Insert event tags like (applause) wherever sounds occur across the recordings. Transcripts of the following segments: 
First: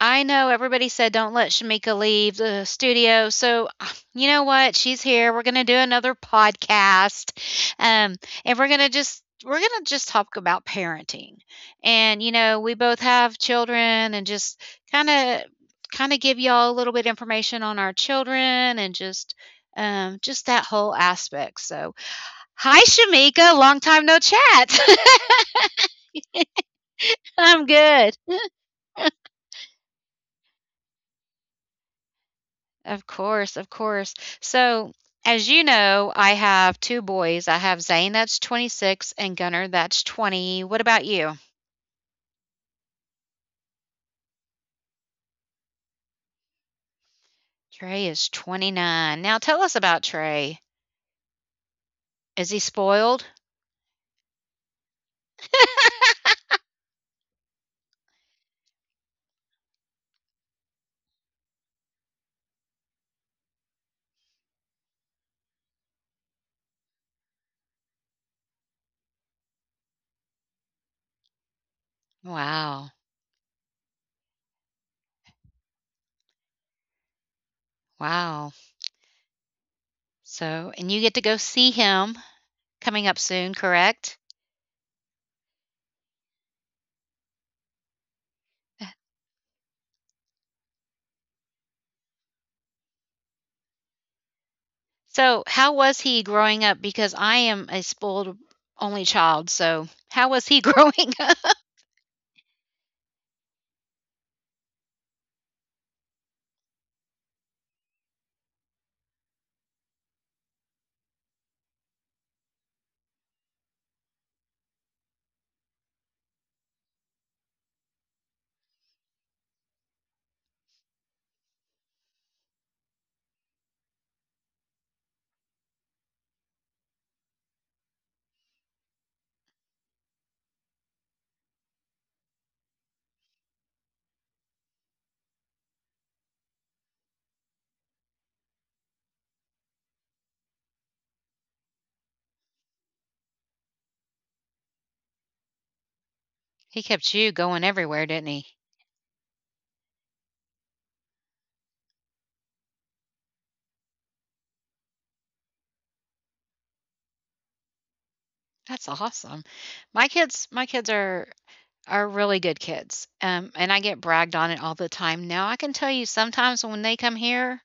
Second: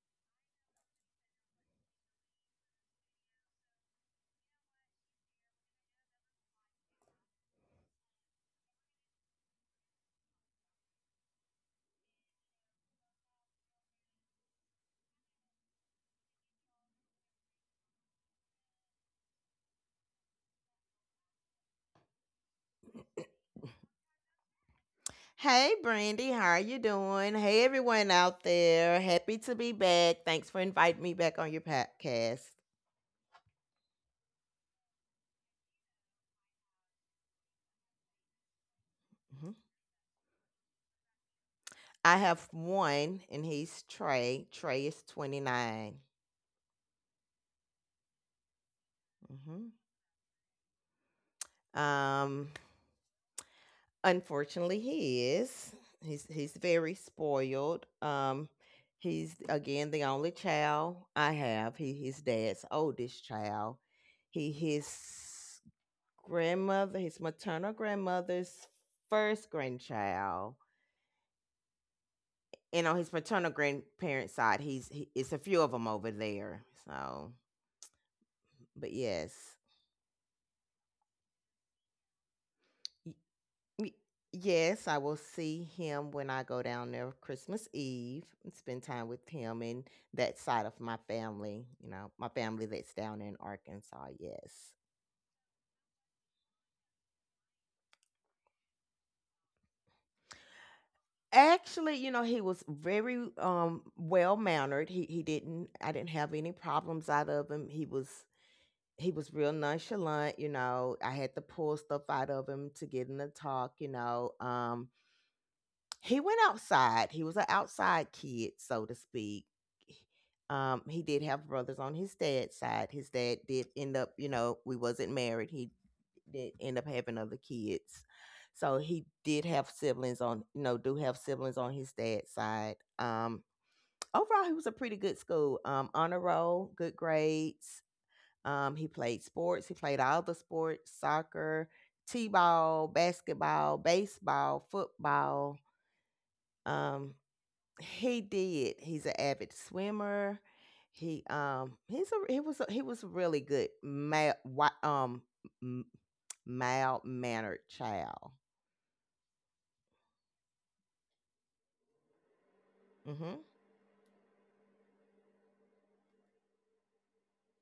I know everybody said don't let Shamika leave the studio. So, (sighs) you know what? She's here. We're going to do another podcast. Um, and we're going to just talk about parenting. And you know, we both have children and just kind of kind of give y'all a little bit information on our children and just that whole aspect. So, hi Shamika, long time no chat. (laughs) Hey Brandy, how are you doing? Hey I'm everyone good. out there. Happy to be back. Thanks for inviting me back on your podcast. Of course, of course. So, as you know, I have two boys. I have Zane, that's 26, and Mhm. Gunnar, that's 20. What about you? I have one and he's Trey. Trey is 29. Trey is 29. Now, tell Mhm. us about Trey. Um Is he spoiled? Unfortunately he is. He's very spoiled. He's again the only child I have. He his dad's oldest child. He his grandmother, his maternal grandmother's first grandchild, and Wow. on his maternal grandparents' side, it's a few of them over there. So, Wow. but yes. So, and you get to go see him coming Y- up soon, y- correct? yes, I will see him when I go down there Christmas Eve and spend time with him and that side of my family. You know, my family that's down in Arkansas. Yes. So, how was he growing up? Because I am a spoiled only child. So, how was he (laughs) growing up? Actually, you know, he was very well mannered. He didn't I didn't have any problems out of him. He was real nonchalant, you know. I had to pull stuff out of him to get him to talk, you know. He went outside. He was an outside kid, so to speak. He did have brothers on his dad's side. His dad did end up, you know, we wasn't married. He did end up having other kids. So he did have siblings on, you know, do have siblings on his dad's side. Overall, he was a pretty good school. Honor roll, good grades. He played sports. He played all the sports: soccer, t-ball, basketball, baseball, football. He kept Um, you going everywhere, he didn't he? did. He's an avid swimmer. He he's a he was a, he was a really good mild mannered child. That's awesome. My kids are really good kids, Mhm. And I get bragged on it all the time. Now, I can tell you sometimes when they come here,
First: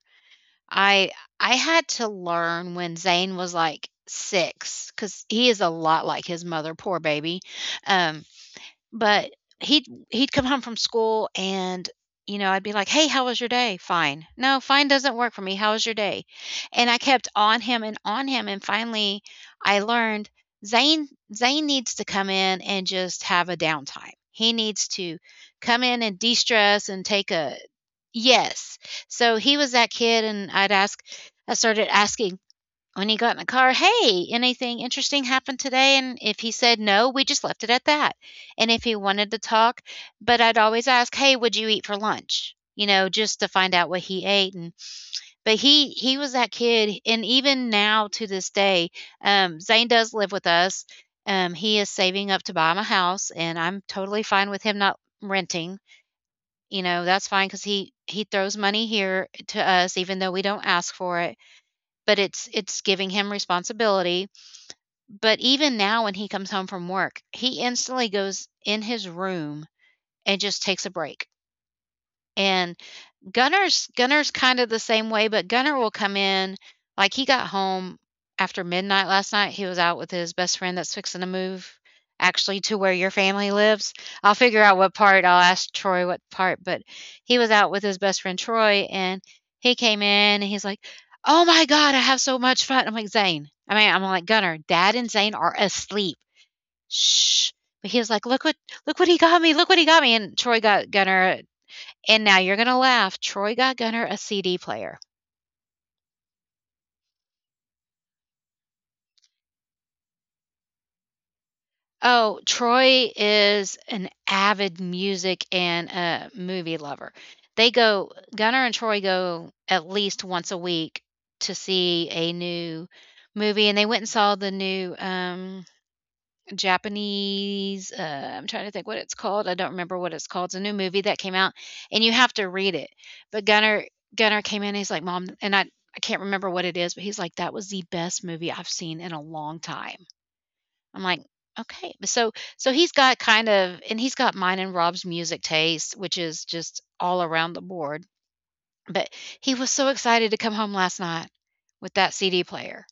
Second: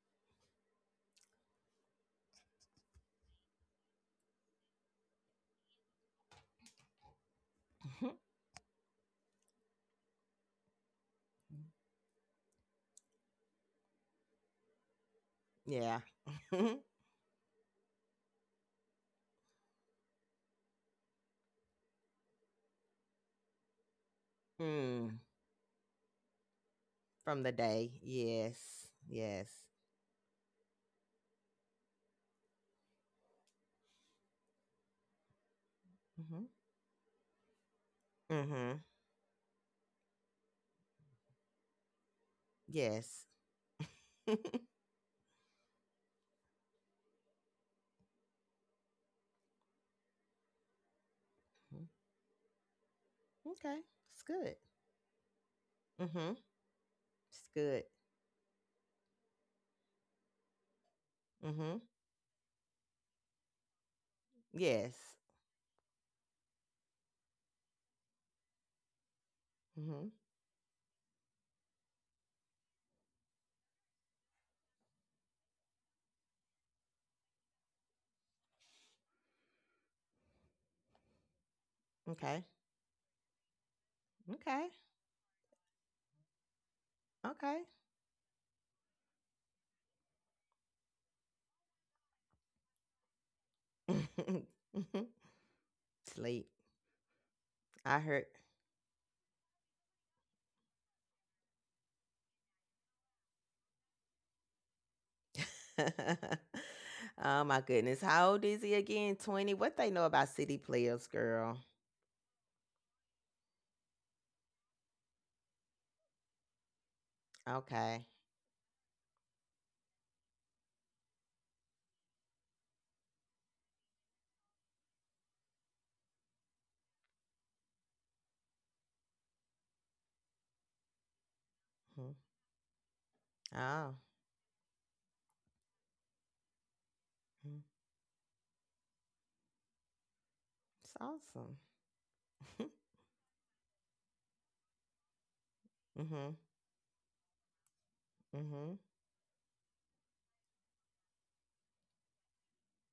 I I had to learn when Zane was, like, six, because he is a lot like his mother, poor baby, Mhm. um but he'd he'd come home from school and, you know, I'd be like, "Hey, how was your day?" "Fine." "No, fine doesn't work for me. How was Yeah. your day?" (laughs) And I kept on him, and finally I learned Zane Zane needs to come in and just have a downtime. He needs mm, to come in and de-stress and take from the a day. Yes. Yes. So Yes. he was that kid and I started asking when he got in the car, "Hey, anything interesting happened today?" And if Mhm. he said no, we just left it at that. And Mhm. if he wanted to talk, but I'd always ask, "Hey, what'd you eat for lunch?" You know, Yes. just to find out what he ate. And (laughs) but he was that kid, and even now to this day, Zane does live with us. He is saving up to buy him a house, and Okay. I'm totally It's fine good. with him not renting. Mhm. You know, that's It's fine because good. he throws money here to us, even though we don't ask for it. Mhm. But it's giving him responsibility, Yes. but even now when he comes home from work, he instantly goes in his room Mhm. and just takes a break. And Gunnar's kind of the same way, but Gunnar will come in like he got home after midnight last night. He was out with his best friend that's fixing to move Okay. actually to where your family lives. I'll figure Okay. out what part. I'll ask Troy what part, but he was Okay. out with his best friend Troy and he came in and he's like, "Oh my god, I have so much fun." I'm like, "Zane." I mean, I'm like, "Gunnar, (laughs) Dad Mhm. and Zane are asleep. Sleep. Shh." But I he was heard. like, look what he got me. Look what he got me." And Troy got Gunner, and now you're going to laugh. Troy got Gunner a CD player. (laughs) Oh my goodness. How old is he again? 20. What they know about city players, girl? Oh, Troy is an avid music and a movie lover. They Okay. go Gunner and Troy go at least once a week to see a new movie, and they went and saw the new Japanese, I'm trying to think what it's called. I don't remember what it's called. It's a new movie that came out, and you Mhm. have to read it. But Oh. Gunnar came in, and he's like, "Mom," and I can't remember what it is, but he's like, "That Mhm. was the best movie I've seen in a long time." It's I'm like, awesome. "Okay." But So (laughs) so he's got kind of, and he's got mine and Rob's music taste, which mhm. is just all around the board. Mhm. But he was so excited to come home last night with that CD player.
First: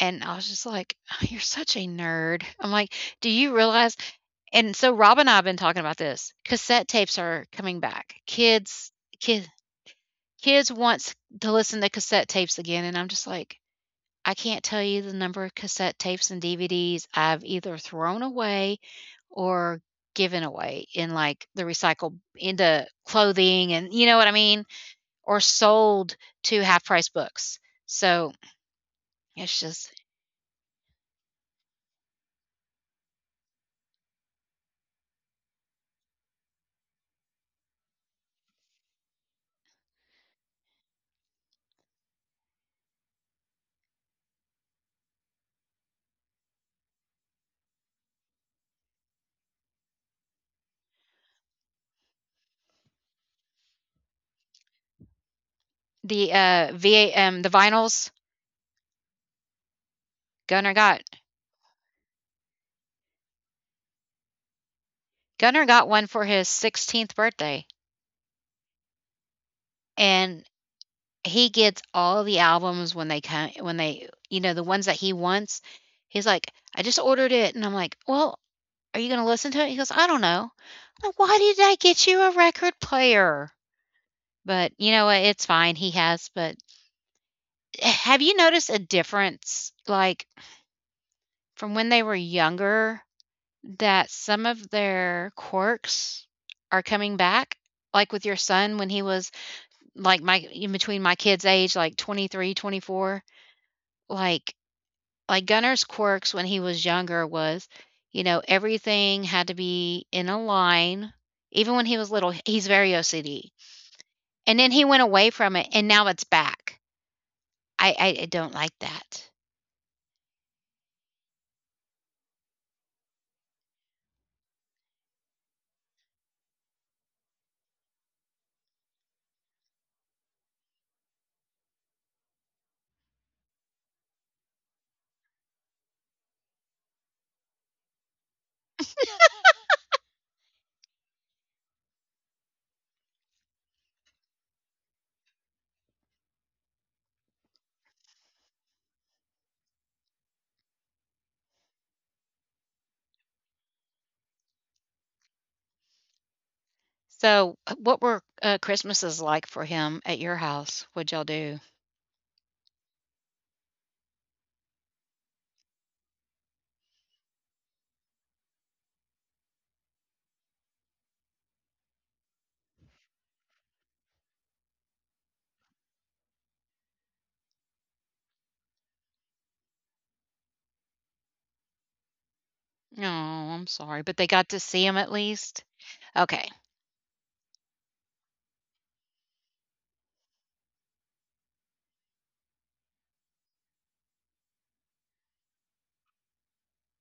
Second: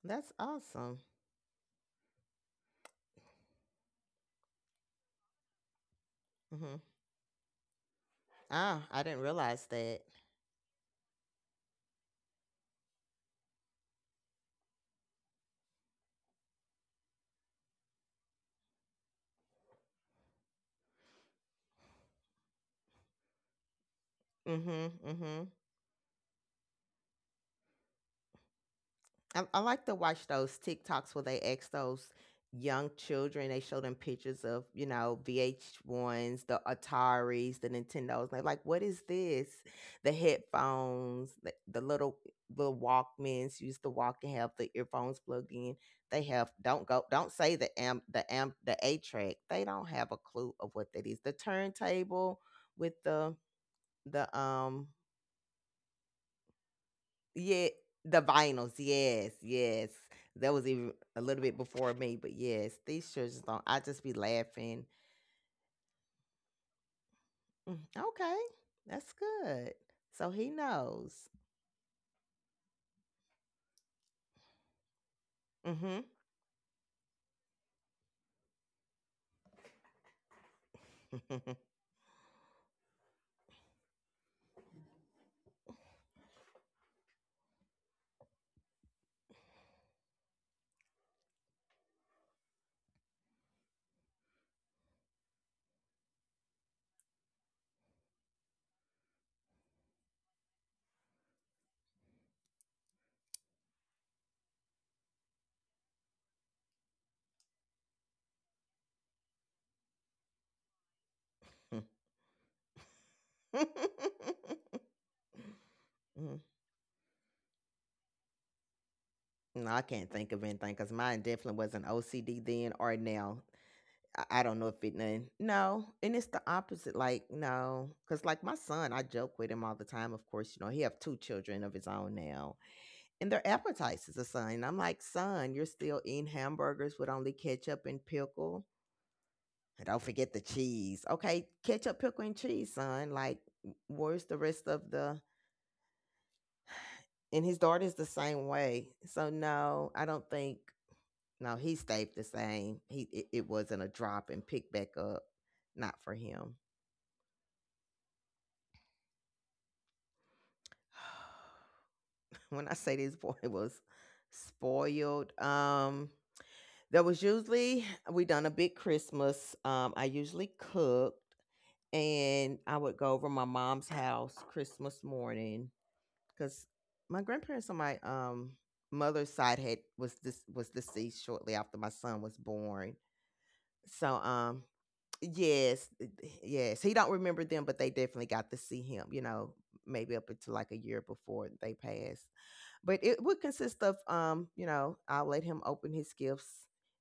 And That's I was just like, awesome. "Oh, you're such a nerd." I'm like, do you realize, and so Rob and I have been talking about this. Mhm. Cassette tapes are coming back. Oh, I didn't kid, realize that. kids wants to listen to cassette tapes again, and I'm just like I can't tell you the number of cassette tapes and DVDs I've either thrown away or given away in like the recycle into clothing, and you know what I mean, Mhm. or Mhm. sold to half price books. So I it's like to just watch those TikToks where they ask those young children. They show them pictures of, you know, VH1s, the Ataris, the Nintendos. They're like, "What is this?" The headphones, the little Walkmans, used to walk and have the earphones plugged in. They have don't go don't say the A track. They don't have a clue of what that is. The turntable with the the yeah, vinyls. the vinyls. Yes, yes. That was Gunner even got a little bit before me, but yes, these children don't. I just be laughing. Gunner got one for his 16th birthday, Mm. Okay, that's good. So and he knows. he gets all the albums when they come, when they the ones that he wants. Mm-hmm. He's like, "I just ordered it," and I'm like, "Well, are you gonna listen to it?" He goes, "I don't know." I'm like, "Why did (laughs) I get you a record player?" But, you know what, it's fine, he has, but have you noticed a difference, like, from when they were younger, that some of their quirks are coming back? Like with your son when he was, like, my in between my kids' age, like, 23, 24, like like Gunnar's quirks when he was younger was, you know, everything had to be in a line. Even when he was little, he's very OCD. And then he went away from it and now it's Mhm. back. I don't like that. No, I can't think of anything because mine definitely wasn't OCD then or now. I don't know if it none. No, and it's the opposite. Like, no, because, like, my son, I joke with him all the time. Of course, you know he have two children of his own now, and their appetizers are son. I'm like, son, you're still eating hamburgers with only ketchup and pickle. And don't forget the cheese. Okay, ketchup, pickle, and cheese, son. Like, where's the rest of the— and his daughter's the same way. So no, I don't think— no, he stayed the same. It wasn't a drop and pick back up. Not for him. So, what were Christmases like for him at your house? What'd y'all do? (sighs) When I say this boy (laughs) was spoiled, there was— usually we done a big Christmas. I usually cooked, and I would go over my mom's house Christmas morning because my grandparents on my mother's side had was— this was deceased shortly after my son was born. Oh, I'm sorry, So but they got to see him at least. yes, (sighs) Okay. yes, he don't remember them, but they definitely got to see him. You know, maybe up until like a year before they passed. But it would consist of, you know, I'll let him open his gifts.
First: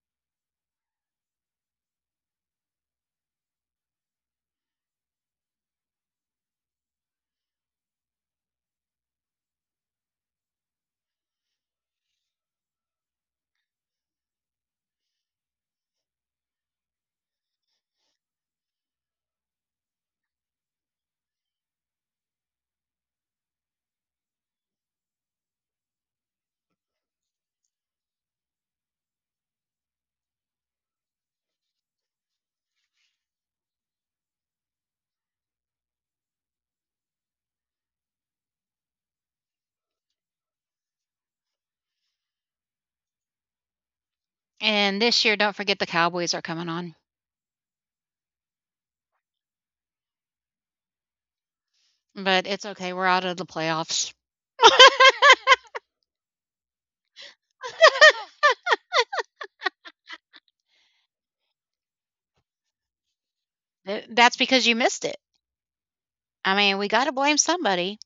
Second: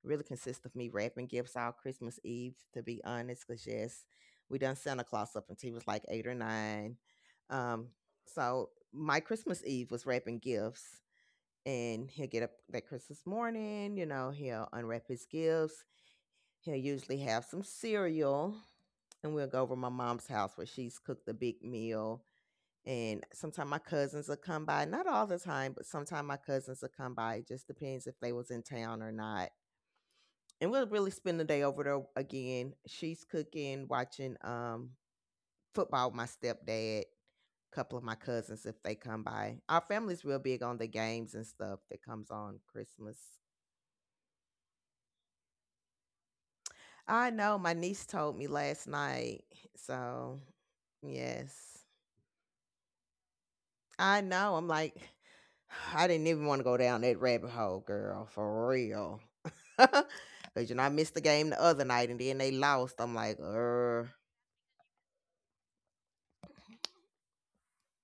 Really consist of me wrapping gifts all Christmas Eve, to be honest, because yes, we done Santa Claus up until he was like eight or nine. Um, so my Christmas Eve was wrapping gifts, and he'll get up that Christmas morning, you know, he'll unwrap his gifts. He'll usually have some cereal, and we'll go over to my mom's house where she's cooked a big meal and sometimes my cousins will come by— not all the time, but sometimes my cousins will come by. It just depends if they was in town or not, and we'll really spend the day over there. Again, she's cooking, watching football with my stepdad, couple of my cousins if they come by. Our family's real big on the games and stuff that comes on Christmas. And this year, don't forget the Cowboys are coming on, I know my niece told me last night, so yes. but it's okay. We're out of the playoffs. I know, I'm like (sighs) I didn't even want to go down that rabbit hole, girl, for real. (laughs) 'Cause you know I missed the game the other night, and then they lost. I'm like, (laughs) That's because you missed it. I mean, we got to blame somebody.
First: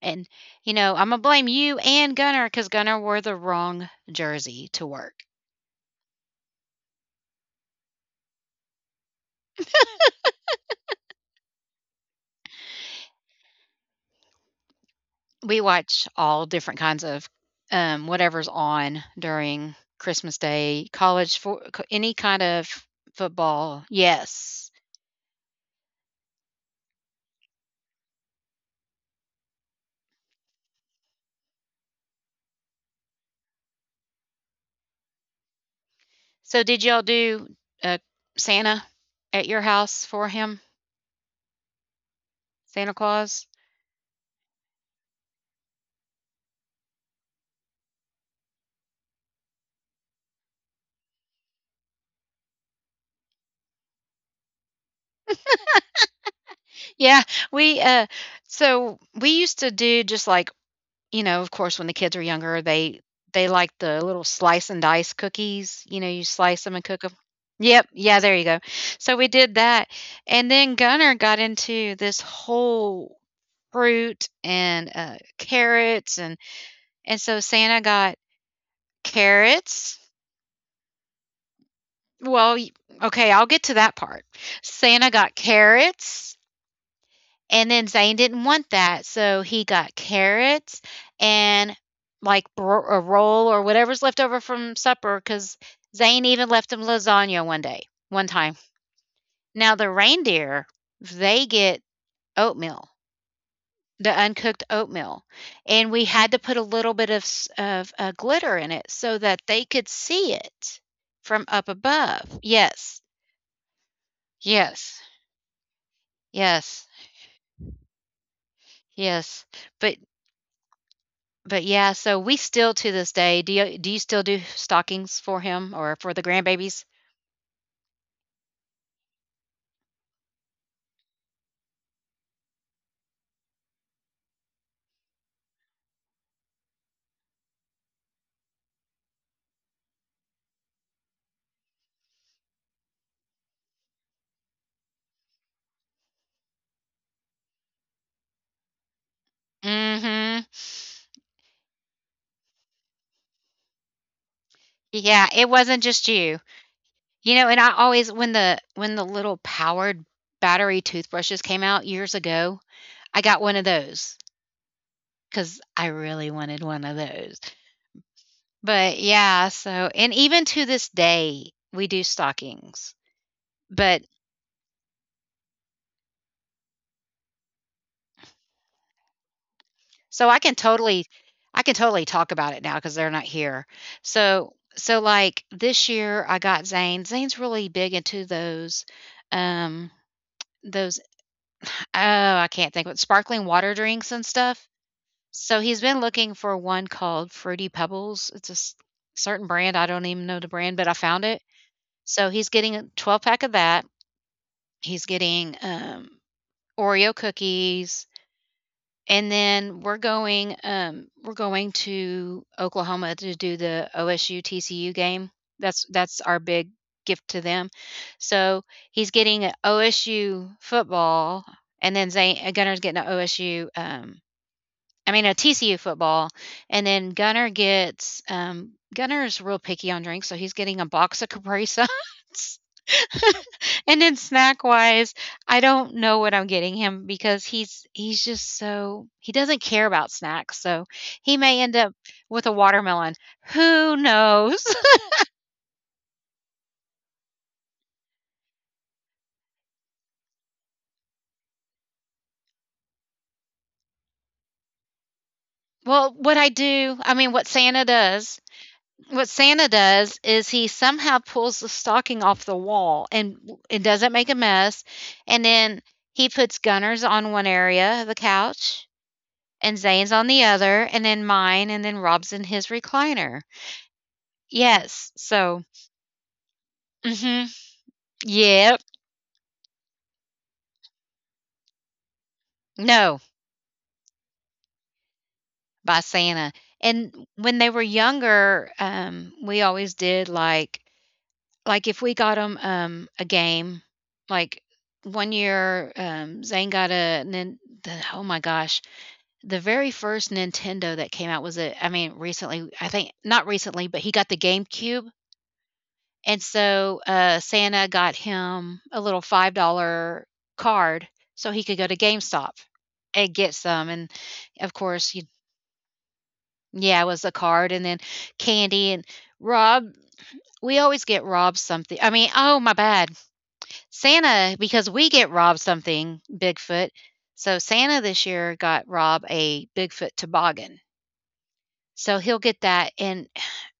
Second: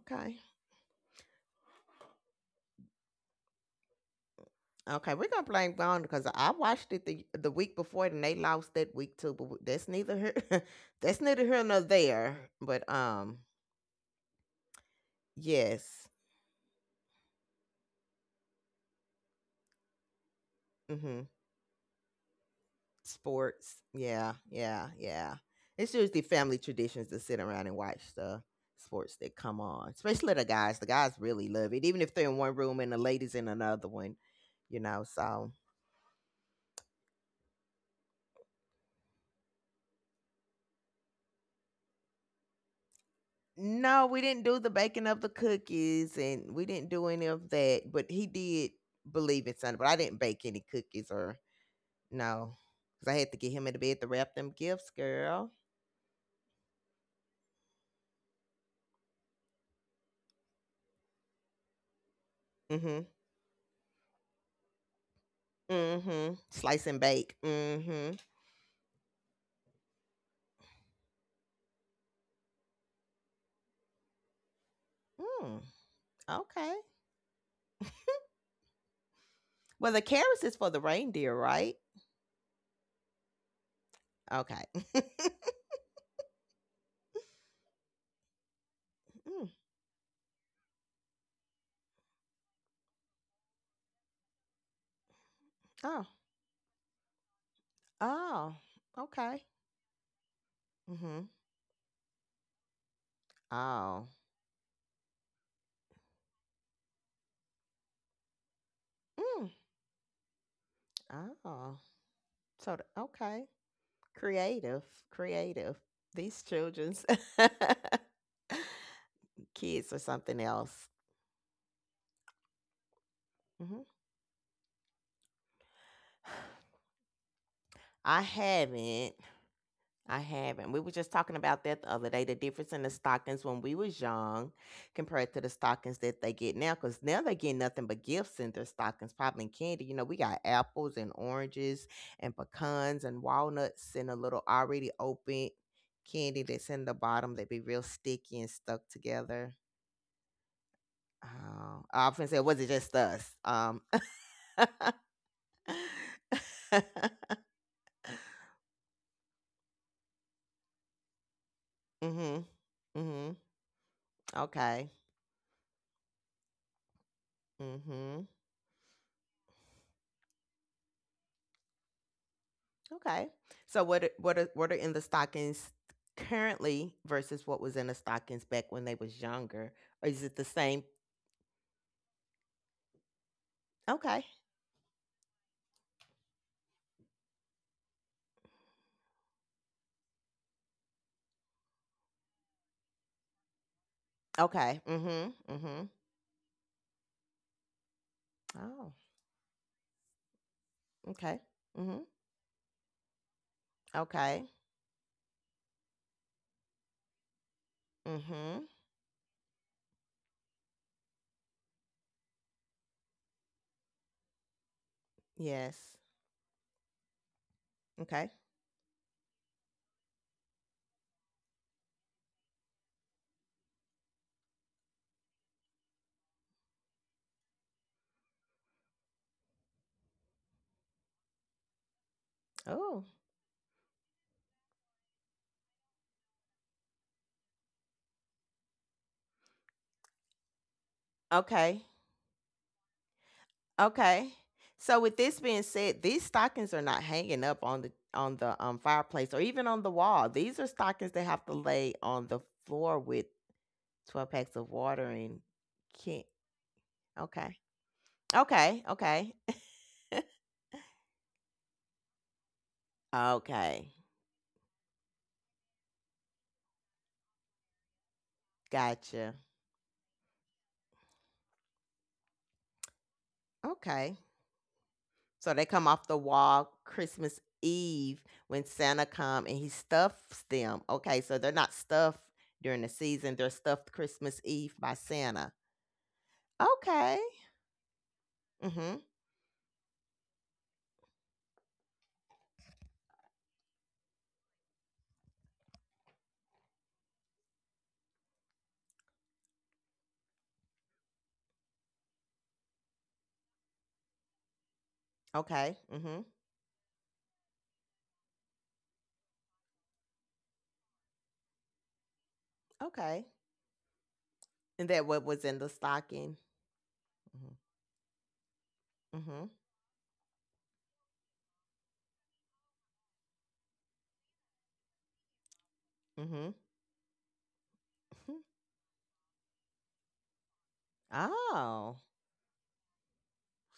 And, you know, I'm going to blame you and Gunner because Gunner wore the wrong jersey to okay, work. we're gonna blame Gone because I watched it the week before, and they lost that week too. But that's neither here, (laughs) that's neither here nor there. But We watch yes, all different kinds of whatever's on during Christmas Day, mm-hmm. college, for any kind of Sports, football. yeah, Yes. yeah, yeah. It's usually family traditions to sit around and watch the sports that come on, especially the guys. The guys really love it, even if they're in one room and the ladies in another one. You know, so— So, did y'all do uh, Santa at your house for him? Santa Claus? no, we didn't do the baking of the cookies, and we didn't do any of that, but he did believe in Santa, but I didn't bake any cookies or— no, because I had to get him into bed to wrap them gifts, girl. Yeah, we so we used to do just like, you know, of course, when the kids are younger, Mhm. they like the little slice and dice cookies. You know, you Mhm. slice them and Slice and cook them. bake. Yep. Mhm. Yeah, there you go. So we did that. And then Gunner got into this whole fruit and Mm, carrots and okay. So Santa got Well, carrots. the carrots is for the reindeer, right? Well, okay, I'll get to that part. Okay. Santa got (laughs) carrots. And then Zane didn't want that, so mm, he got carrots and like a roll or whatever's left over from supper because oh. Zane even left him lasagna one time. Oh. Okay. Now the reindeer, Mhm. they get oatmeal, Oh. the uncooked oatmeal, and we had to put a little bit of glitter in it so that Mm, they could see it from up oh. above. So, the— Yes, okay. Creative, yes, creative. These yes, children's yes. (laughs) kids But or something else. Yeah, so we still to this day do Mhm. You still do stockings for him or for the grandbabies? I haven't. I haven't. We were just talking about that the other day. The difference in the stockings when we was young compared to the stockings that they get now. Because now they get nothing but gifts in their stockings, probably candy. You know, we got apples and oranges and pecans and walnuts and a little already open candy that's in the bottom that be real sticky and stuck together. Mm Mhm. Oh, I was say, was it just us? Yeah, it wasn't (laughs) just you. You know, and I always when the little powered battery toothbrushes came out years mhm, ago, I mhm. got one of those Okay, because I really wanted one of those. mhm. But yeah, so and even to this day, we do stockings. Okay. So But what are in the stockings currently versus what was in the stockings back when they was younger? Or is it I the can same? totally talk about it now because 'cause they're not here. Okay, So like, this year, I got Zane. Zane's really big into those, um, those oh, I can't think what sparkling water drinks and stuff. okay. Mhm, So he's mhm. been looking for one called Fruity Pebbles. It's a s Oh, certain brand, I don't even know the brand, but I found okay. it. Mhm. So he's getting a 12 pack of that. Okay. He's getting, Oreo cookies, Mhm. and then we're going to Oklahoma to do the OSU TCU game. Yes. That's our big gift to them. Okay. So he's getting an OSU football, and then Gunner's getting an OSU. I mean a TCU football, and then Gunner gets Gunner's real picky on drinks, so he's getting a box of (laughs) Capri Suns. Oh. And then snack wise, I don't know what I'm getting him because he's just so he doesn't care about snacks. So he may end Okay. up with a watermelon. Who Okay. knows? So with this being said, these stockings are not hanging up on the fireplace or even on the wall. These are stockings they have to lay on the floor with 12 packs of water and (laughs) Well, can— what I do, okay. Okay. what Okay. (laughs) Santa does is he somehow pulls the stocking off the wall and it Okay. doesn't make a mess. And then he puts Gunner's on one area of the couch Gotcha. and Zane's on the other and then mine and then Rob's in his recliner. Okay. Yes. So So they come off the wall Christmas Mhm. Eve when Yep. Santa come and he stuffs them. Okay. So they're not stuffed during the No, season. They're stuffed Christmas Eve by Santa. by Santa. Okay. And when they were younger, Mhm. We always did like if we got them a game, like one year Zane got oh my gosh, the very first Nintendo that came out was a recently, I think not recently, but he got the GameCube. Okay. Mhm. And so Santa got him a little $5 card so he could go to GameStop Okay. and get some. And of And that course, you... what was in the stocking. Yeah, it was a Mhm. card, and then candy and Mhm. Rob. We always get Rob something. I mean, oh, my bad. Santa, because we get Rob something, Mhm. Bigfoot. So Santa this Mhm. year got Rob a Bigfoot toboggan. Oh, So he'll get that, and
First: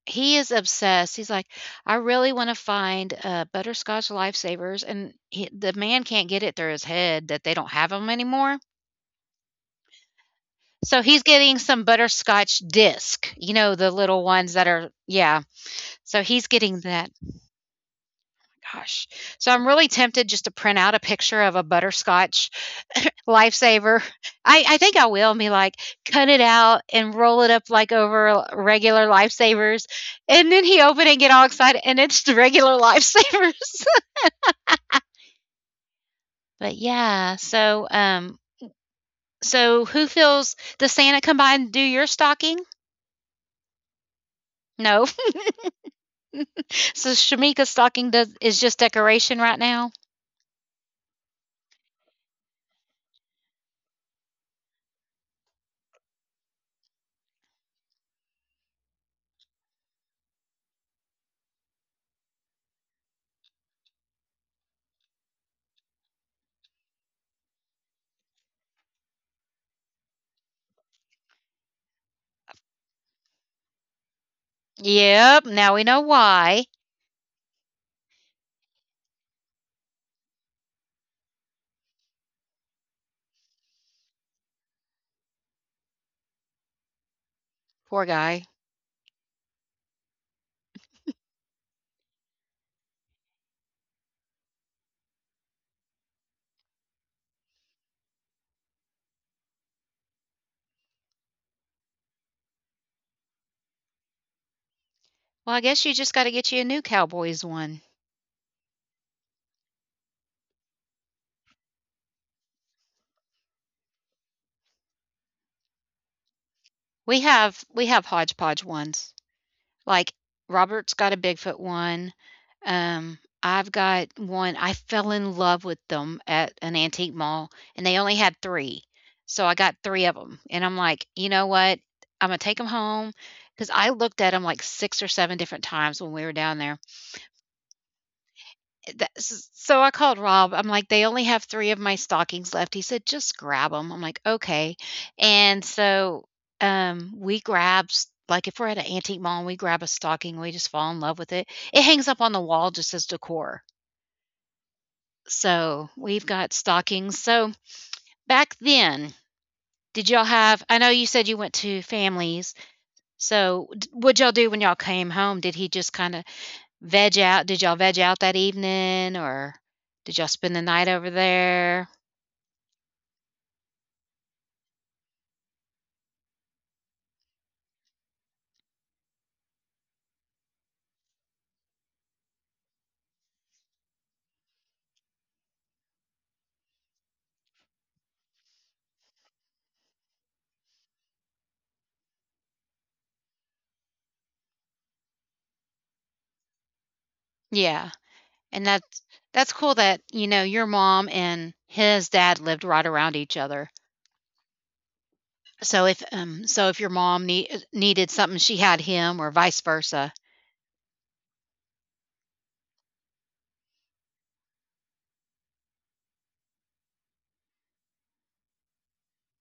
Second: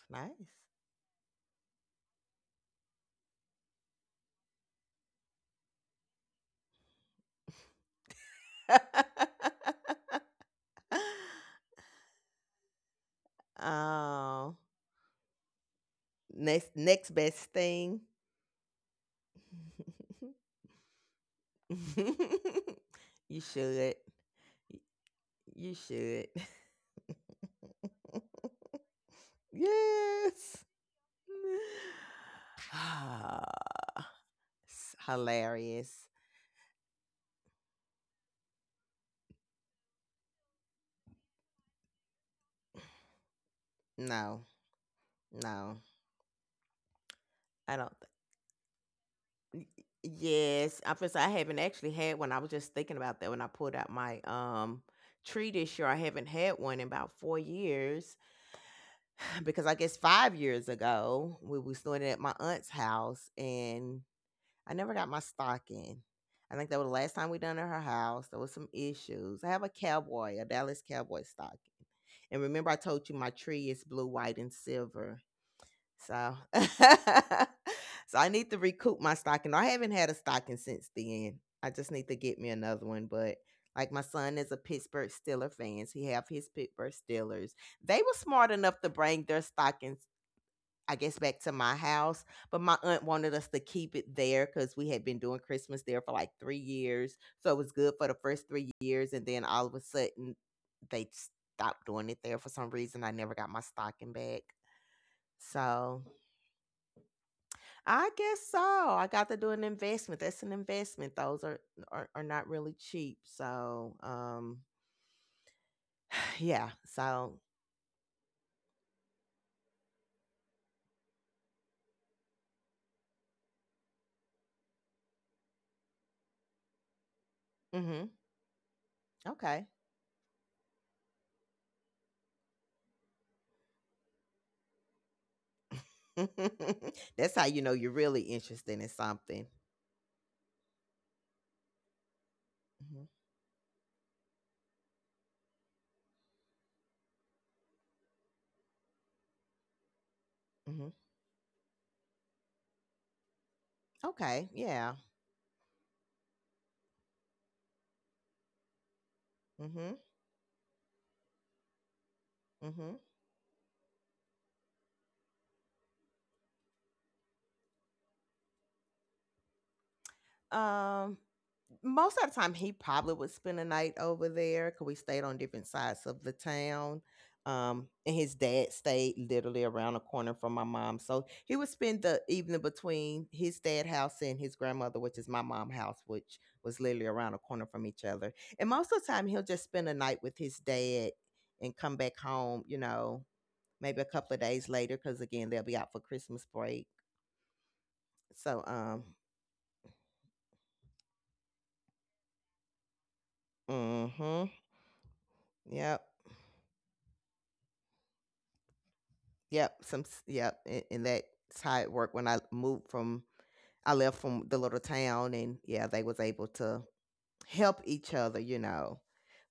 he nice. is obsessed. He's like, "I really wanna find, butterscotch lifesavers," and he, the man can't get it through his head that they don't have them anymore. (laughs) So he's getting some butterscotch disc, you know, the little ones Oh, that are, yeah. So he's next getting that. next best thing. Gosh. So I'm really tempted just to print out a picture of a (laughs) butterscotch You should. Lifesaver. (laughs) I think I will be You like, cut should. it out and roll it up like over (laughs) regular lifesavers. And then Yes. he opened it and get all excited and it's (laughs) the regular lifesavers. (sighs) Hilarious. (laughs) But yeah, so so who feels, does Santa come by and do your stocking? No. No. (laughs) No. So Shamika's I don't stocking does is just decoration right Y- now. Yes, I first— I haven't actually had one. I was just thinking about that when I pulled out my tree this year. I haven't had one in about 4 years (sighs) because I guess 5 years ago we was doing it at my aunt's house, and I never got my stocking. I think that was the last time we done it at her house. There was some issues. I have a cowboy, a Dallas Cowboy stocking. And remember I told you my tree is blue, white, and silver. Yep, now we know So, why. (laughs) so I need to recoup my stocking. I haven't had a stocking since then. I just need to get me another one. But like my son is a Pittsburgh Steeler fan. He have his Pittsburgh Steelers. They Poor were guy. smart enough to bring their stockings, I guess, back to my house. But my aunt wanted us to keep it there because we had been doing Christmas there for like 3 years. So it was good for the first 3 years, and then all of a sudden they stopped doing it there for some reason. I never got my stocking back. Well, I guess you So just got to get you a new Cowboys one. I guess so. I got to do an investment. That's an investment. Those are are not really cheap. So, (sighs) yeah. We So, have we have hodgepodge ones. Like, Robert's got a Bigfoot one, I've got one. I fell in love with them at an antique mall, and they hmm, only had three. So I okay. got three of them. And I'm like, "You know what? Imma take them home because I looked at them like six or seven different times when we were down there." (laughs) That's how you know you're really interested in That something. s... so I called Rob. I'm like, "They only have three of my stockings left." He Hmm. said, "Just grab them. 'Em." I'm like, "Okay." And so, we grab, s... like, if we're at an antique mall and we grab a stocking, we just Hmm. fall in love with it. It hangs up on the wall just as decor. Okay. Yeah. So, we've got stockings. So, back then, Hmm. did y'all have... I know you said you went to families. Hmm. So, d... what'd y'all do when y'all came home? Did he just kinda veg out? Did y'all veg out that evening, or did y'all spend the night Um. over there? Most of the time he probably would spend a night over there because we stayed on different sides of the town, and his dad stayed literally around the corner from my mom. So he would spend the evening between his dad house and his grandmother, which is my mom house, which was literally around the corner from each other. And most of the time he'll just spend a night with his dad and come back home, you know, maybe a couple of days later, because again they'll be out for Christmas break. Yeah, So and um, that's cool that, you know, your mom and his dad lived right around each other. mm-hmm. Yep. So if your mom needed something, she had him or vice Yep, some versa. s yep, and that's how it worked when I moved from, I left from the little town, and, yeah, they was able to help each other, you know,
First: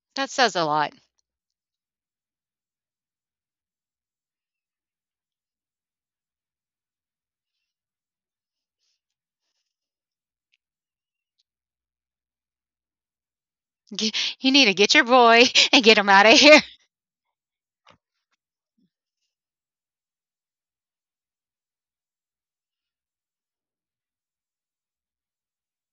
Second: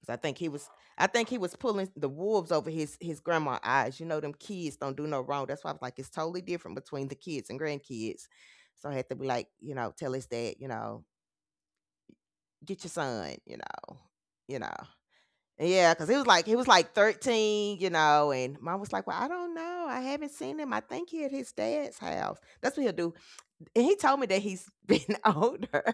'cause I That think he says a was, lot. I think he was pulling the wolves over his grandma eyes, you know, them kids don't do no wrong. That's why I was like, it's totally different between the kids and grandkids, so I had to be like, you know, tell his dad, you know, "Get your son," you know, (laughs) G- You you need know. to get your boy (laughs) and Yeah, get because him he was out of like he here. was (laughs) like 13, you know, and mom was like, well, I don't know. I haven't seen him. I think he at his dad's house. That's what he'll do. And he told me that he's (laughs) been older.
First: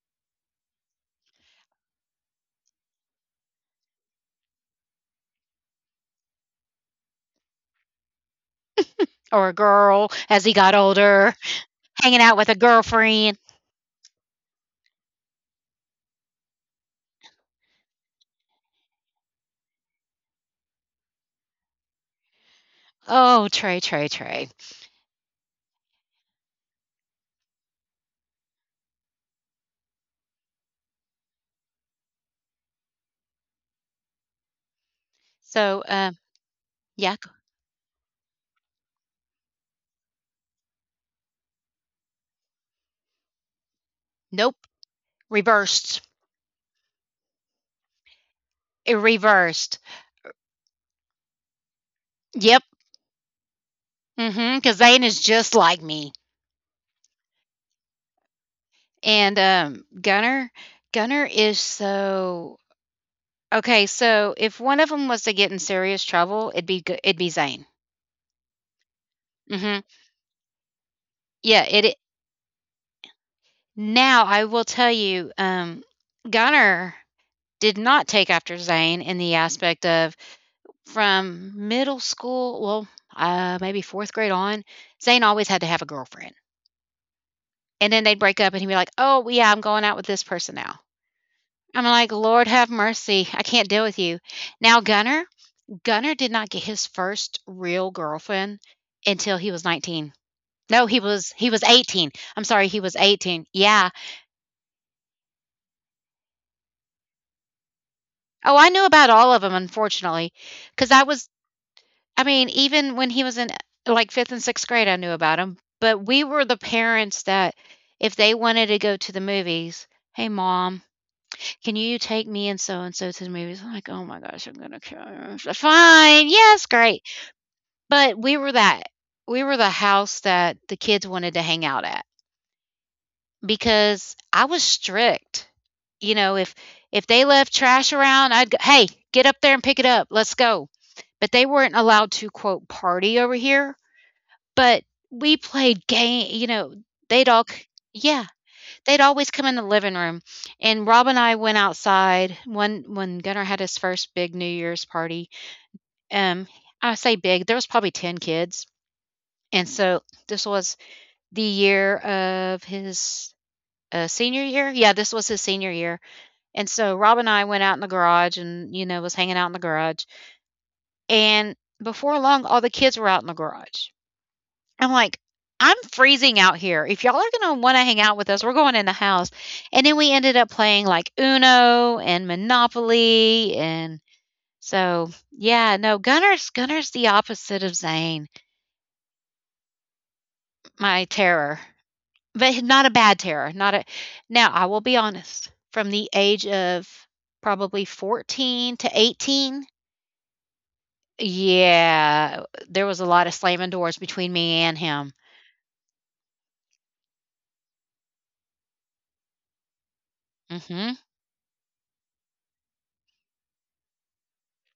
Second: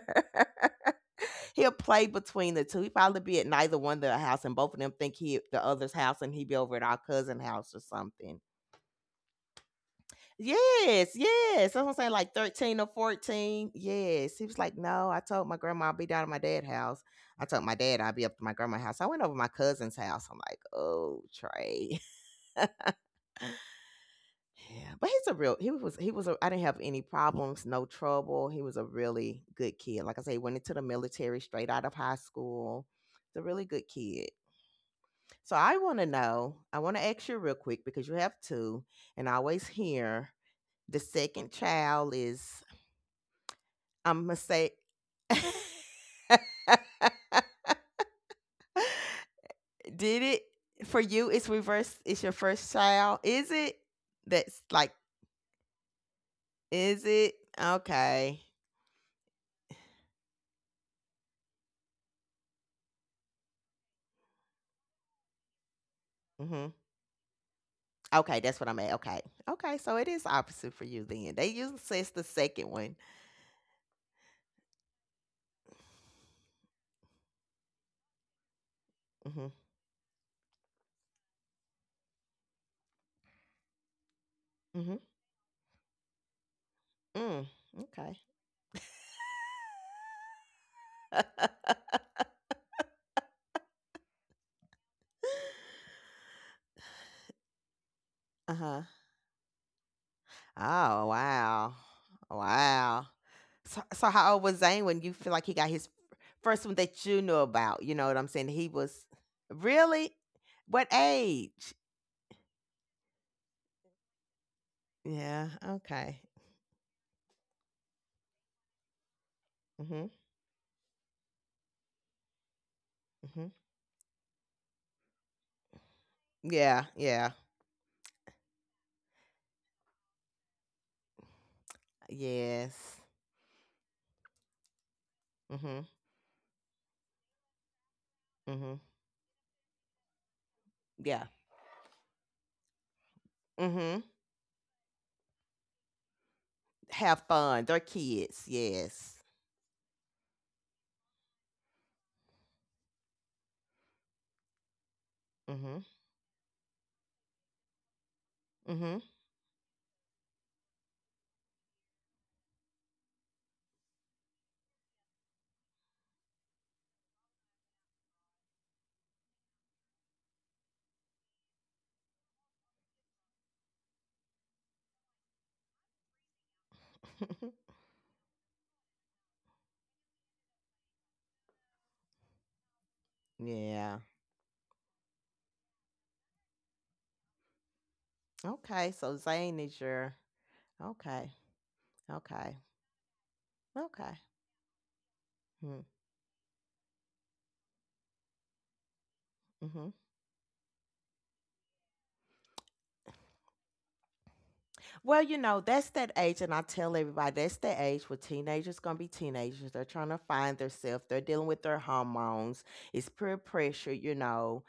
(laughs) He'll play between the two. He probably be at neither one of their house, and both of them think he at the other's house and he be over at our cousin house or something. Or a girl as he got Yes, older, yes. That's what I'm saying, hanging out like with a 13 or girlfriend. 14. Yes. He was like, no, I told my grandma I'll be down at my dad's house. I told my dad I'd be up to my grandma's house. I went over to my cousin's house. I'm like, oh, Trey. Oh, Trey, Trey, Trey. Yeah, but he's a real. He was. He was. A, I didn't have any problems, no trouble. He was a really good kid. Like I say, he went into the military straight out of high school. He's a really good kid. So I So, want to um, know. I want to yeah, c- ask you real quick because you have two, and I always hear the second child is. I'm gonna nope, say, reversed. It reversed. (laughs) did it for you? It's reverse. It's your Yep. first child. Is it? Mm. Mhm, That's cuz like. Zane is just like me. Is it okay? And, Gunner is so... okay, so if one of them was to get in serious trouble, it'd Mm-hmm. be G... it'd be Zane. Okay, that's what I meant. Okay. Mhm. Okay, so it is opposite for you then. They Yeah, usually it i... say it's the second one. now I will tell you, Gunner did not take after Zane in the Mhm. aspect of, from middle school, well, maybe 4th grade on, Mhm. Zane always had to have a girlfriend. Mm. And then they'd Okay. break up and he'd be like, "Oh, yeah, I'm going out with this person now." (laughs) I'm like, "Lord have mercy, I can't deal with you." Now Gunner did not get his first real girlfriend Uh-huh. until he was 19. No, he Oh, was... he was wow. 18. I'm sorry, he was Wow. 18. So Yeah. so how old was Zane when you feel like he got his first one that you knew about? You know what I'm saying? Oh, I He knew about was. all of them, Really? unfortunately, cuz What I was... age? I mean, even when he was in like 5th and 6th grade I knew about Yeah, him, but we okay. were the parents that if they wanted to go to the movies, Mhm. "Hey mom, can you take me and so to the Mhm. movies?" I'm like, "Oh my gosh, I'm going to kill her. Fine. Yes, Yeah, great." yeah. But we were that... we were the house that the kids wanted to hang out at, Yes. because I was strict. Mhm. You know, if they left trash around, I'd go, Mhm. "Hey, get up there and pick it up. Let's go." Yeah. But they weren't allowed to quote party over here, Mhm. but we played game, you know, they'd Have all c- fun. They're yeah, kids. they'd Yes. always come in the living room. And Rob and I went outside when Gunnar had his first big New Year's party. Mhm. Um, I say big, there was probably 10 kids. Mhm. Mhm. And so this was the year of his, senior year? Yeah, this was his senior year. And so Rob and I went out in the garage and, you know, was hanging out in the garage. And before long, all the kids were out in the garage. I'm like, I'm freezing out here. If y'all are going to (laughs) want to hang out with us, we're going in the house. And then we ended up playing like Uno and Monopoly. And Yeah. so, yeah, no, Gunner's the opposite of Zane, Okay. So Zane is your, my okay. terror. But Okay. not a bad terror, not a... Okay. Now I will be honest, Hmm. from the age of probably 14 to 18, Mhm. yeah, there was a lot of slamming doors between me and him. Well, you know, that's that age, and I tell everybody that's the age where teenagers gonna be teenagers. They're trying to Mm. find Mhm, themselves. They're dealing with their hormones. It's peer pressure, you know.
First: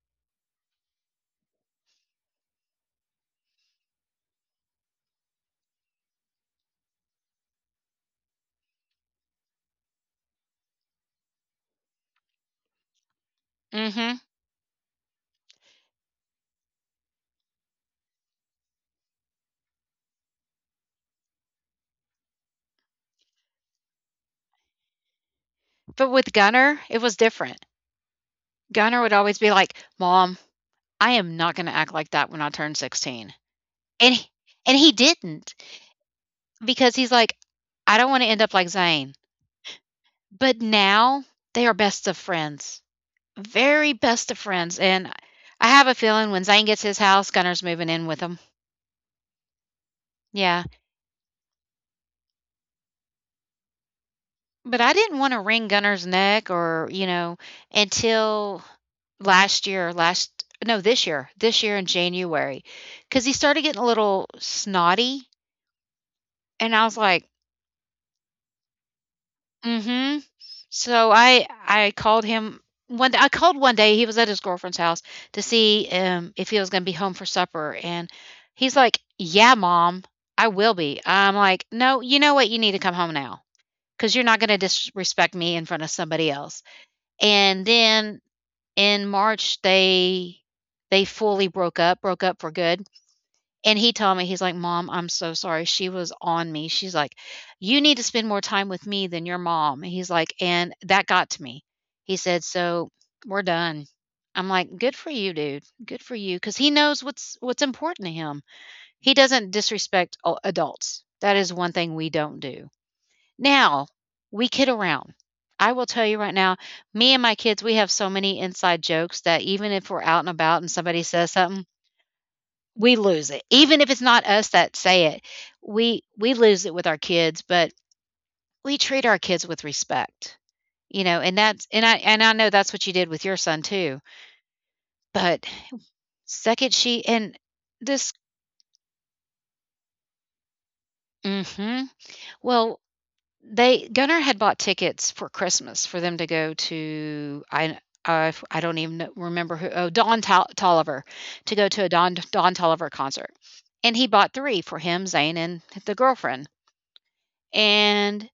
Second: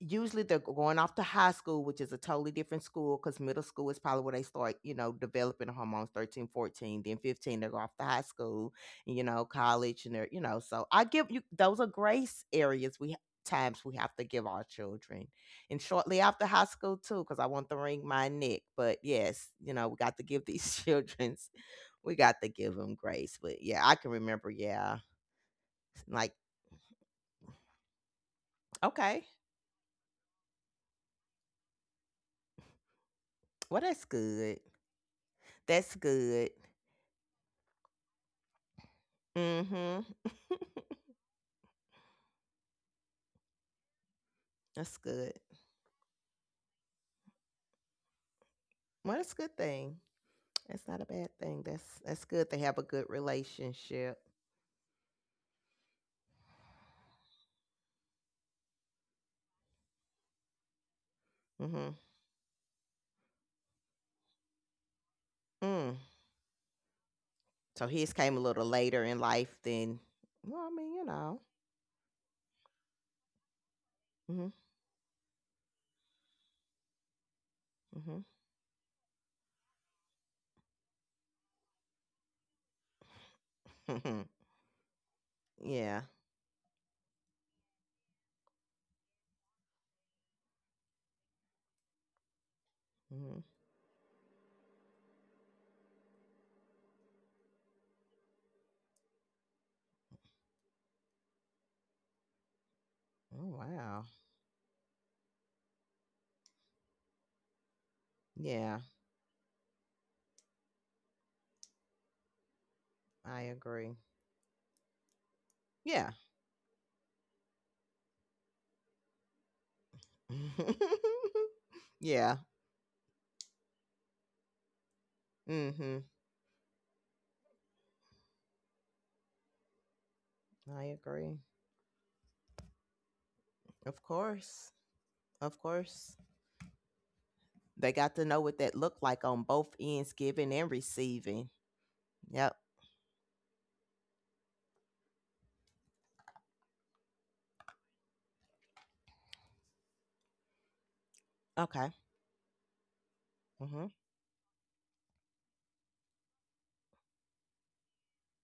Usually they're going off to high school, which is a totally different school, because middle school is probably where they start, you know, developing hormones. 13, 14, then 15 they go off to high school, you know, college, and they're, you know, so I give you, those are grace areas we, mm times we have mhm. to give our children, and shortly after high school too, because I want to wring my neck, but yes, you know, we got to give these (laughs) children, we got to give them grace. But yeah, I can remember, yeah, But like, with Gunner, it was different. Gunner would okay, always be like, "Mom, I am not gonna act like that when I turn 16." well, that's And he... good. and he didn't, That's good. because he's like, "I don't wanna end up like Zane." Mhm. But (laughs) now, they are best of friends. Very best of friends, That's and good. I have a feeling when Zane gets his house, Gunner's moving in with him. Well, that's a good thing. Yeah, That's not a bad thing. That's good. They have a good relationship. but I didn't want to wring Gunner's neck or, you know, until last year, last, no, this year in Mhm. January, because he started getting a little snotty. Mm. And I was like, So his came a little later in life mm than. hmm. Well, I mean, you So know. I called him one day. I called one day. He was at his Mhm. girlfriend's house to see if he was going to be home for supper, and he's like, "Yeah, mom, I will be." I'm like, "No, you know what? You need to come home now, because Mhm. you're not going to disrespect me in front of (laughs) Yeah. somebody else." And then in March they fully broke up for good, Mhm. and he told me, he's like, "Mom, I'm so sorry. She was on me." She's like, "You need to spend more time with me than your mom." And he's like, "And that got to me." He said, "So we're Oh done." wow. I'm like, "Good for you, dude. Good for you, because he knows what's important to him. Yeah, He doesn't disrespect a- adults. That is one thing we don't do. I Now, agree. we kid around. I will tell Yeah. you right now, me and my kids, we have so many inside jokes that even if we're out and about and somebody says (laughs) something, Yeah. we lose it. Even if it's not us that say it, Mhm. we lose it with our kids, but we treat our kids with respect. I You know, agree. and that's... and I know that's what you did with your son Of too." course. But Of course. second she and They this, got to know what that looked like on both ends, giving and receiving. mhm. Yep. Well, they... Gunnar had bought tickets for Christmas for them to go to, I I don't even know- remember who, oh, Don Tol- Tolliver, to go Okay. to a Don Tolliver concert. Mhm. And he bought three for him, Zane and the girlfriend. And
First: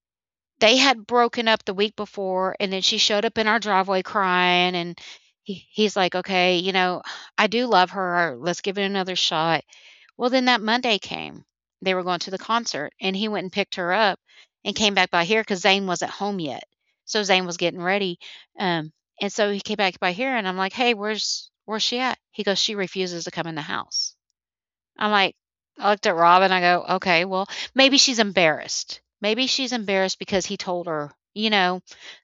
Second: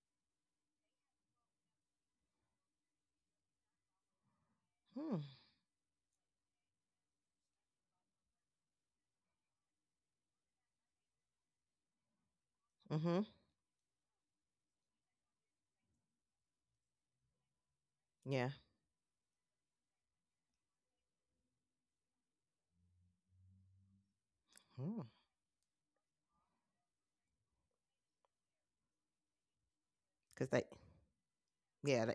they had broken up the week before and then she showed up in our driveway crying, and Hmm. he, he's like, okay, you know, I do love her, let's give it another shot. Well, then that Monday came, they were going to the concert, and he Mhm. went and picked her up and came back by here because Zane wasn't home yet, so Zane was getting ready, Yeah. um, and so he came back by here and I'm like, hey, where's she at? He goes, she refuses to come in the house. Hmm. Hmm, I'm yeah. like, I looked at Rob and I go, okay, well, maybe she's embarrassed. Maybe she's embarrassed because he Cause they, told her, you know, yeah, they,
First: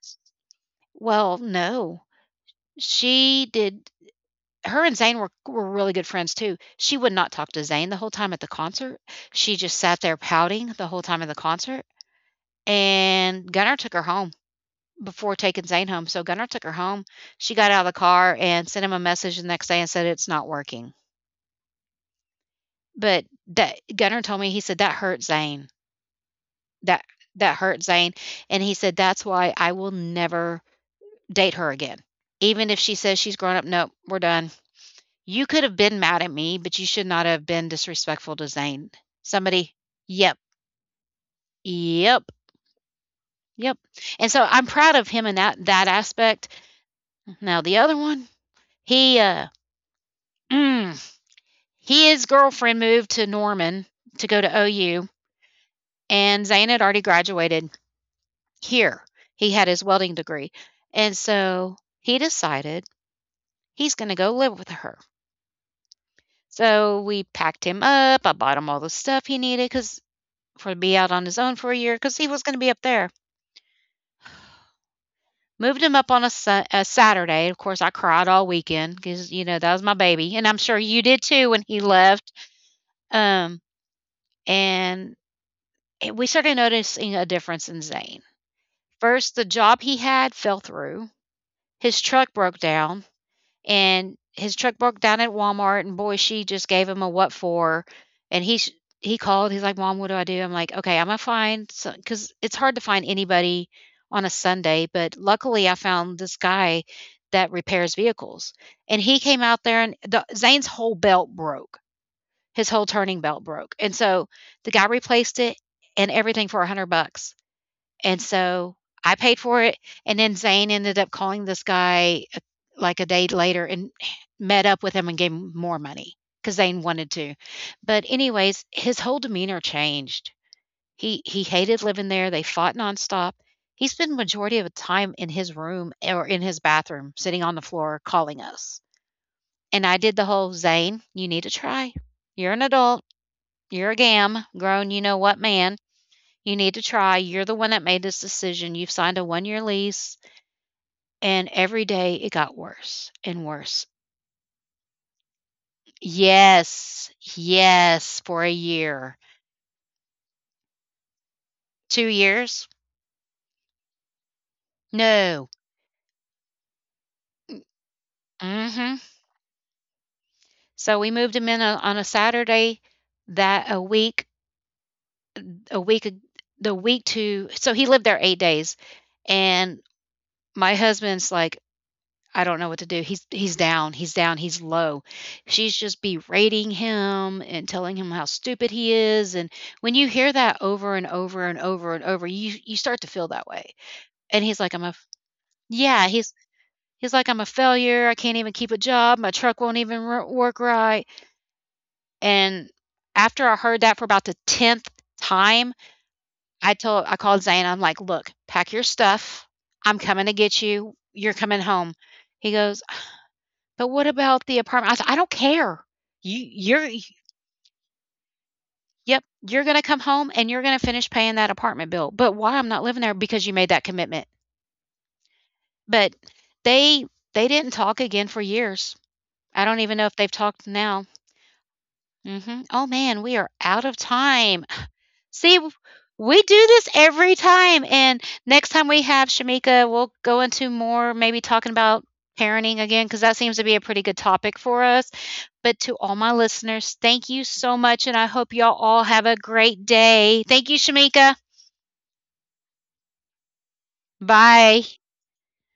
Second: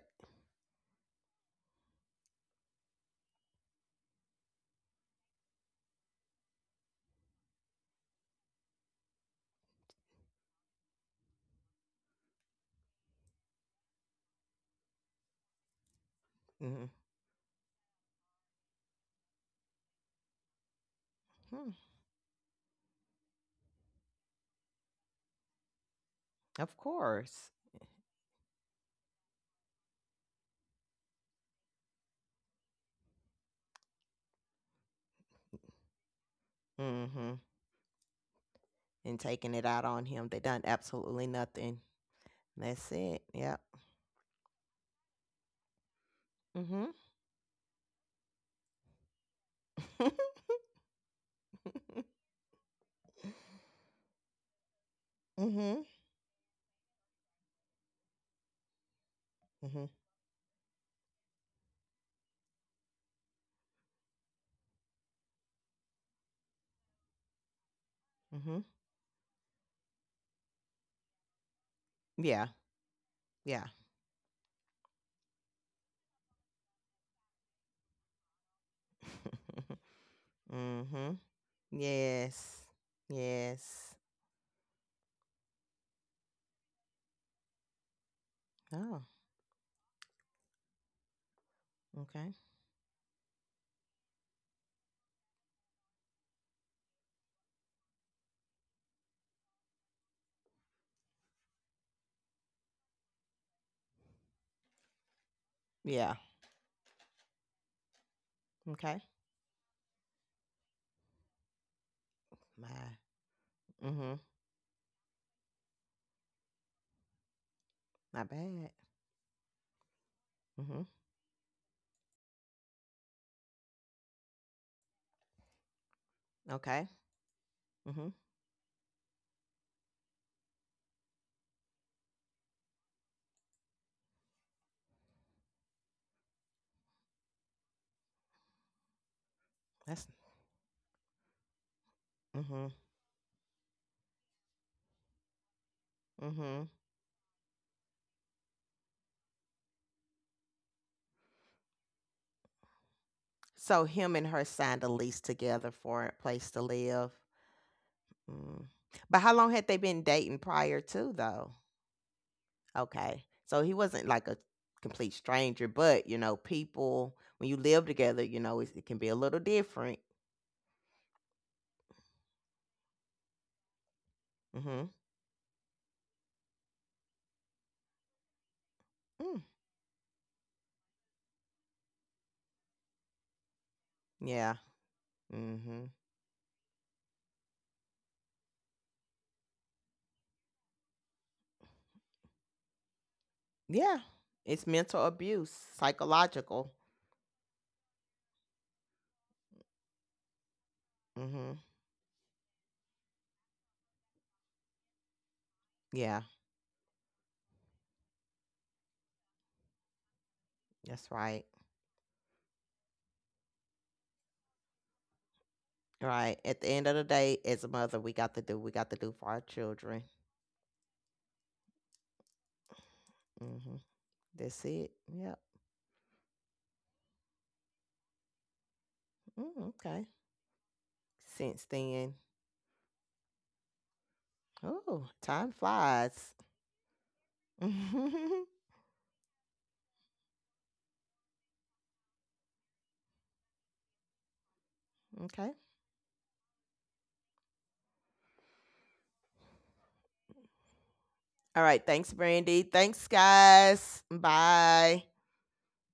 well, no, she did. Her and Zane were really good friends too. She would not talk to Zane the whole time at the concert. She just sat there pouting the whole time at the concert. And Gunnar took her home before taking Zane home. So Gunnar took her mhm. home. She got out of the car and sent him a message the next day and said, it's not working. Hmm. But that, Gunnar told me, he said, that hurt Zane. Of That course. that hurt Zane, and he said, "That's why I will never date her again. Even if she says she's grown up, nope, we're done. You could have been mad at me, but you should not Mhm. have been disrespectful to Zane." And taking it Somebody, out on him, yep, they done absolutely nothing. yep, That's it. Yep. yep. And so I'm proud of him in that aspect. Mhm. Now the other one, he mm, his girlfriend moved to Norman to go to OU, Mhm. and Zane had already graduated here. He had his Mhm. welding degree, and so he decided he's going to go live with her. So we packed him up. I bought Mhm. him (laughs) all the stuff he needed because for be out on his own for a year because he was Yeah. going to be up there. Yeah. Moved him up on a, a Saturday. Of course, I cried all weekend because you know that was my baby, (laughs) and I'm sure you Mhm. did too when he left. Yes. Um, Yes. and we started noticing a difference in Zane. Oh, First, the job he had fell through. His truck okay. broke down and his truck broke down at Walmart, and boy, she just gave him a what for. And he called. He's like, "Mom, what do I do?" I'm like, "Okay, I'm gonna find because it's hard to find anybody on a Sunday, but luckily I Yeah. found this guy that repairs vehicles, Okay. and he came out there, and Zane's whole belt broke, his whole My. turning belt broke, and Mhm. so the guy replaced it and everything for $100. And Not bad. so I paid for it, and Mhm. then Zane ended up calling this guy, like, a day later and met up with him and gave him more money because Zane Okay. wanted to. But Mhm. anyways, his whole demeanor changed. He hated living there, they fought nonstop. He spent majority of the time in his room or in his bathroom, sitting on the floor calling us. And I That's. did the whole, "Zane, you need to try. You're an Mhm. adult. You're a gam grown you know what man. You Mhm. need to try. You're the one that made this decision. You've signed a one year lease." And every day it got worse and So worse. him and her signed a lease together for a place to live. Yes, yes, for a Mm. But year. how long had they been dating prior to though? 2 years? Okay. So he wasn't like a complete No. stranger, but you know, people when you live together, you know, it, Mm. it can Mhm. be a little different. So we moved him in on a Saturday that a week Mhm. a week the week to so he lived there 8 days, Mm. and my husband's like, I don't know what to do. He's down. He's down. Yeah. He's low. She's Mhm. just berating him and telling him how stupid he is. And when you hear that over and over and over and over, you start to feel that way. Yeah. And he's It's like, mental abuse, yeah. Psychological. He's like, I'm a failure. I can't even keep a job. My truck won't even work right. Mhm. And after I heard that for about the 10th time, Yeah. I called Zane. I'm like, look, pack your stuff. I'm coming to get you. That's You're right. coming home. He goes, but what about the apartment? I said, "I don't care. Right. You At the end you're of the day, as a mother, we got to do, we got to do yep, for our you're gonna come children. home and you're gonna finish paying that apartment bill. But why I'm not living there because you made Mhm. that commitment." That's it. Yep. But they they didn't talk again for years. I Mm, don't even okay. know if they've talked now. Since then. Mhm. Oh man, we are out of time. Oh, time See, flies. we do this every (laughs) Okay. time. And next time we have Shamika, we'll go into more maybe talking about parenting again because that seems to be a pretty good topic for us. But to all my listeners, thank you so much. And I hope y'all all have a great day. Thank you, Shamika. All right. Thanks, Brandy. Thanks, guys. Bye. Bye.